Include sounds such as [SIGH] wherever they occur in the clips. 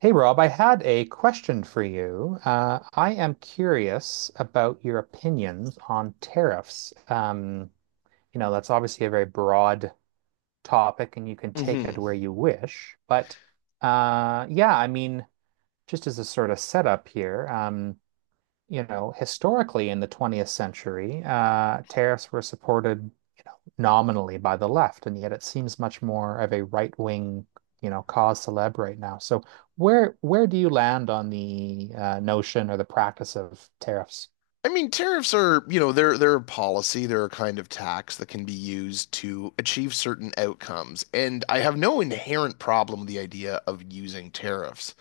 Hey Rob, I had a question for you. I am curious about your opinions on tariffs. That's obviously a very broad topic and you can take hmm it where you wish. But yeah, I mean, just as a sort of setup here, historically in the 20th century, tariffs were supported nominally by the left, and yet it seems much more of a right-wing, you know, cause célèbre right now. So where do you land on the notion or the practice of tariffs? I mean, tariffs are, you know, they're a policy, they're a kind of tax that can be used to achieve certain outcomes. And I have no inherent problem with the idea of using tariffs.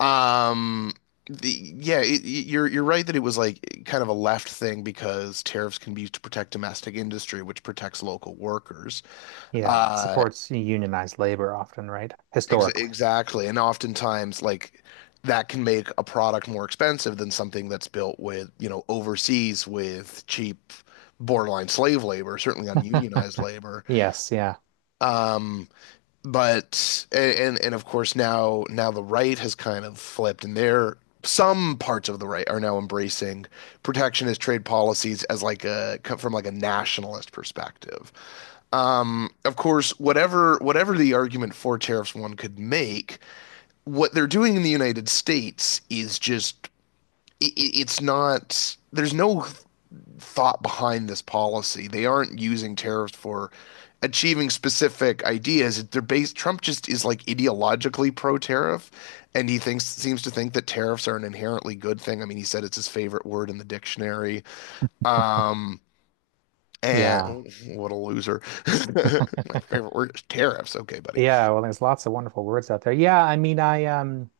Um, you're right that it was like kind of a left thing because tariffs can be used to protect domestic industry, which protects local workers. Yeah, it Uh, supports unionized labor often, right? Historically. [LAUGHS] exactly. And oftentimes, like that can make a product more expensive than something that's built with, you know, overseas with cheap, borderline slave labor, certainly ununionized labor. Yes, yeah. Um, but and of course, now the right has kind of flipped, and they're some parts of the right are now embracing protectionist trade policies as like a from like a nationalist perspective. Of course, whatever the argument for tariffs one could make, what they're doing in the United States is just it's not there's no thought behind this policy. They aren't using tariffs for achieving specific ideas. They're based Trump just is like ideologically pro tariff and he thinks seems to think that tariffs are an inherently good thing. I mean, he said it's his favorite word in the dictionary. Um and Yeah. Oh, what a loser. [LAUGHS] My favorite word is tariffs. Okay, buddy. Yeah, well, there's lots of wonderful words out there. Yeah, I mean, I um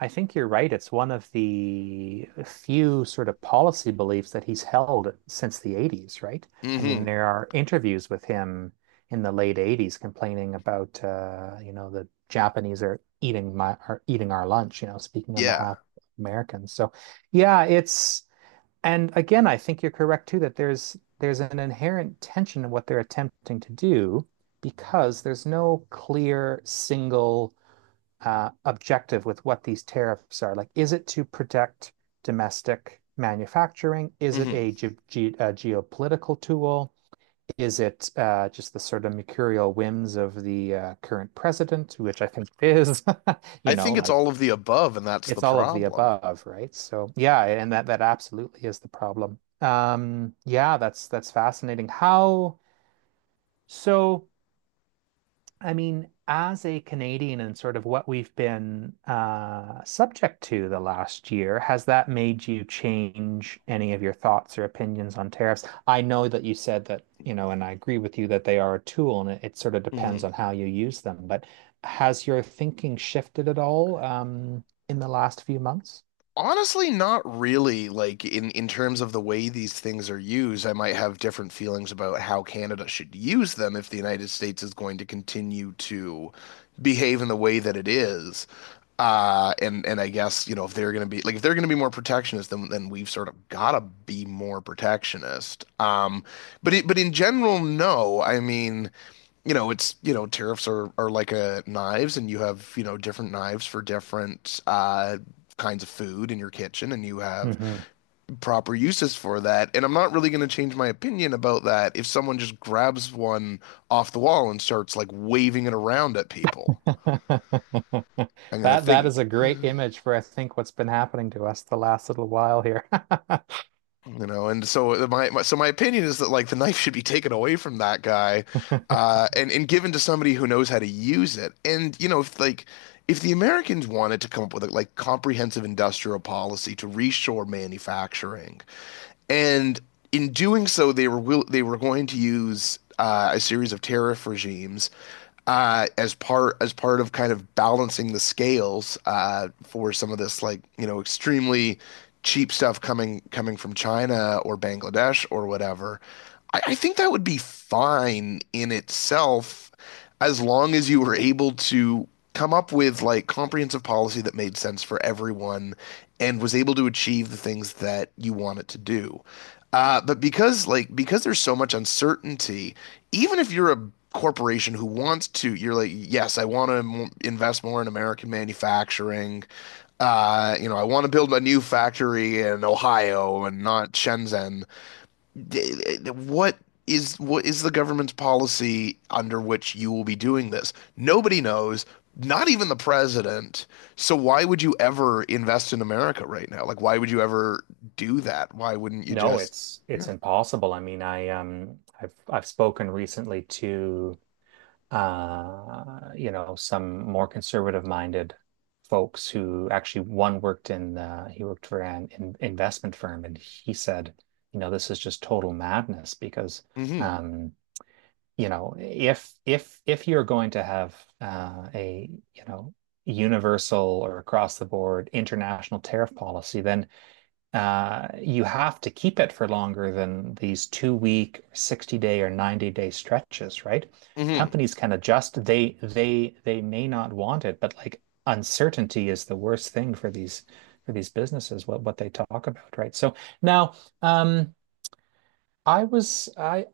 I think you're right. It's one of the few sort of policy beliefs that he's held since the 80s, right? I mean, Mhm. there are interviews with him in the late 80s complaining about, you know, the Japanese are eating our lunch, you know, speaking on Yeah. behalf of Americans. So, yeah, it's and again, I think you're correct too that there's an inherent tension in what they're attempting to do because there's no clear single objective with what these tariffs are. Like, is it to protect domestic manufacturing? Is it Mhm. a, ge ge a geopolitical tool? Is it just the sort of mercurial whims of the current president, which I think is [LAUGHS] I you know, think it's like all of the above, and that's the it's all of the problem. above, right? So yeah, and that absolutely is the problem. Yeah, that's fascinating. How so? I mean, as a Canadian and sort of what we've been subject to the last year, has that made you change any of your thoughts or opinions on tariffs? I know that you said that, you know, and I agree with you that they are a tool and it sort of depends hmm on how you use them, but has your thinking shifted at all in the last few months? Honestly, not really. Like in terms of the way these things are used, I might have different feelings about how Canada should use them if the United States is going to continue to behave in the way that it is. And I guess, you know, if they're going to be like if they're going to be more protectionist, then we've sort of got to be more protectionist. But in general, no. I mean, you know, it's, you know, tariffs are like knives and you have, you know, different knives for different kinds of food in your kitchen and you have Mhm. proper uses for that. And I'm not really going to change my opinion about that if someone just grabs one off the wall and starts like waving it around at people. [LAUGHS] I'm going to That that think. is a great image for I think what's been happening to us the last little while here. You know, and so my opinion is that like the knife should be taken away from that guy, [LAUGHS] and given to somebody who knows how to use it. And you know, if like if the Americans wanted to come up with a like comprehensive industrial policy to reshore manufacturing, and in doing so, they were will they were going to use a series of tariff regimes as part of kind of balancing the scales for some of this like you know extremely cheap stuff coming from China or Bangladesh or whatever. I think that would be fine in itself as long as you were able to come up with like comprehensive policy that made sense for everyone and was able to achieve the things that you want it to do. But because there's so much uncertainty, even if you're a corporation who wants to, you're like, yes, I want to invest more in American manufacturing. You know, I want to build a new factory in Ohio and not Shenzhen d- what what is the government's policy under which you will be doing this? Nobody knows, not even the president. So why would you ever invest in America right now? Like, why would you ever do that? Why wouldn't you No, just? it's Yeah. it's impossible. I mean, I've spoken recently to you know some more conservative minded folks who actually one worked in he worked for an in investment firm and he said, you know, this is just total madness because hmm um you know if you're going to have a universal or across the board international tariff policy, then you have to keep it for longer than these two-week, 60 day or 90-day stretches, right? hmm Companies can adjust. They may not want it, but like uncertainty is the worst thing for these businesses, what they talk about, right? So now um I was I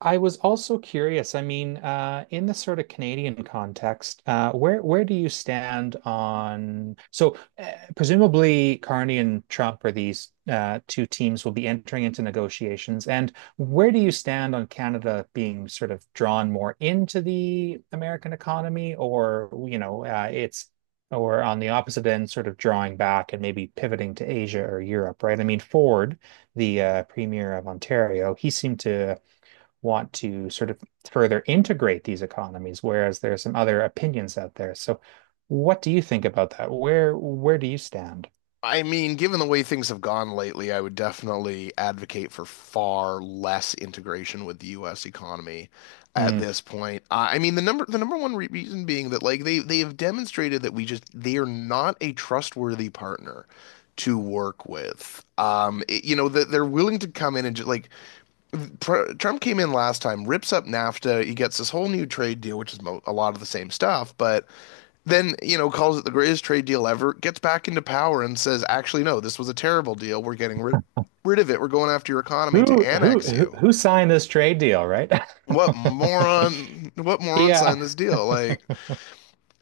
I was also curious. I mean, in the sort of Canadian context, where do you stand on? So, presumably, Carney and Trump are these two teams will be entering into negotiations. And where do you stand on Canada being sort of drawn more into the American economy, or you know, it's or on the opposite end, sort of drawing back and maybe pivoting to Asia or Europe, right? I mean, Ford, the premier of Ontario, he seemed to want to sort of further integrate these economies, whereas there are some other opinions out there. So, what do you think about that? Where do you stand? I mean, given the way things have gone lately, I would definitely advocate for far less integration with the US economy at Hmm. this point. I mean, the number one re reason being that like they have demonstrated that we just they are not a trustworthy partner to work with. You know, that they're willing to come in and just like pr Trump came in last time, rips up NAFTA, he gets this whole new trade deal, which is mo a lot of the same stuff, but then you know calls it the greatest trade deal ever, gets back into power and says actually no, this was a terrible deal, we're getting rid of it, we're going after your economy to Who who annex who you. who signed this trade deal, right? What [LAUGHS] moron, what moron Yeah. signed this deal, like, [LAUGHS]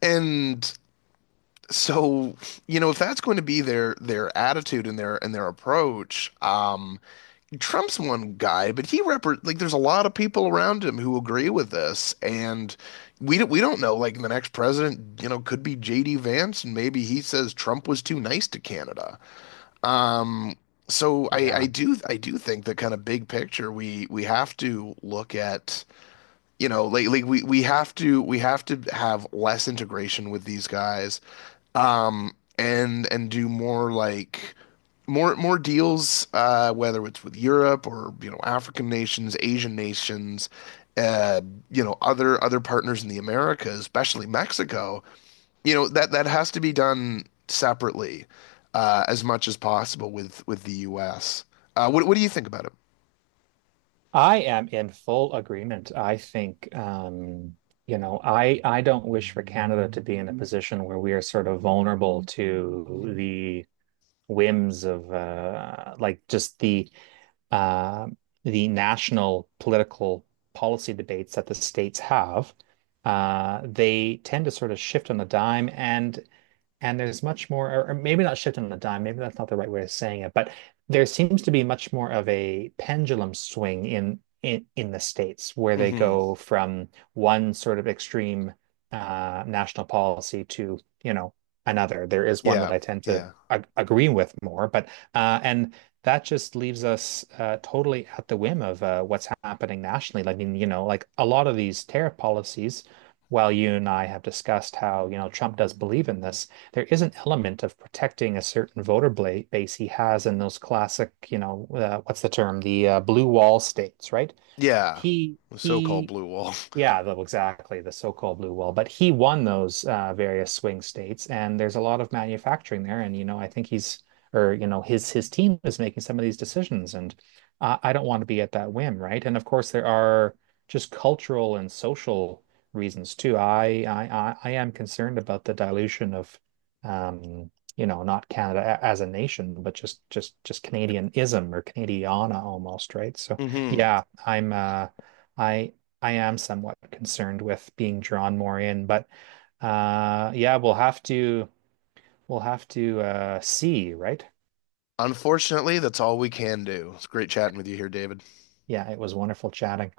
and so you know if that's going to be their attitude and their approach. Trump's one guy, but he repre like there's a lot of people around him who agree with this, and we don't know. Like the next president, you know, could be JD Vance, and maybe he says Trump was too nice to Canada. So I Yeah. I do I do think that kind of big picture we have to look at, you know, like we have to we have to have less integration with these guys, and do more like more deals, whether it's with Europe or you know African nations, Asian nations, uh, you know other partners in the Americas, especially Mexico. You know that that has to be done separately, as much as possible with the U.S. What do you think about it? I am in full agreement. I think, you know, I don't wish for Canada to be in a position where we are sort of vulnerable to the whims of like just uh, the national political policy debates that the states have, they tend to sort of shift on a dime. And there's much more, or maybe not shifting on a dime, maybe that's not the right way of saying it, but there seems to be much more of a pendulum swing in the States where they hmm go from one sort of extreme national policy to, you know, another. There is one that Yeah, I tend to yeah, ag agree with more, but and that just leaves us totally at the whim of what's happening nationally. I mean, you know, like a lot of these tariff policies while you and I have discussed how, you know, Trump does believe in this, there is an element of protecting a certain voter base he has in those classic, you know, what's the term? The blue wall states, right? yeah. The so-called He blue wall. Yeah, though exactly, the so-called blue wall. But he won those various swing states, and there's a lot of manufacturing there. And you know, I think he's, or you know, his team is making some of these decisions, and I don't want to be at that whim, right? And of course, there are just cultural and social reasons too. I am concerned about the dilution of, um, you know, not as a nation, but just Canadianism or Canadiana almost, right? So [LAUGHS] hmm yeah, I I am somewhat concerned with being drawn more in, but yeah, we'll have to see, right? Unfortunately, that's all we can do. It's great chatting with you here, David. Yeah, it was wonderful chatting.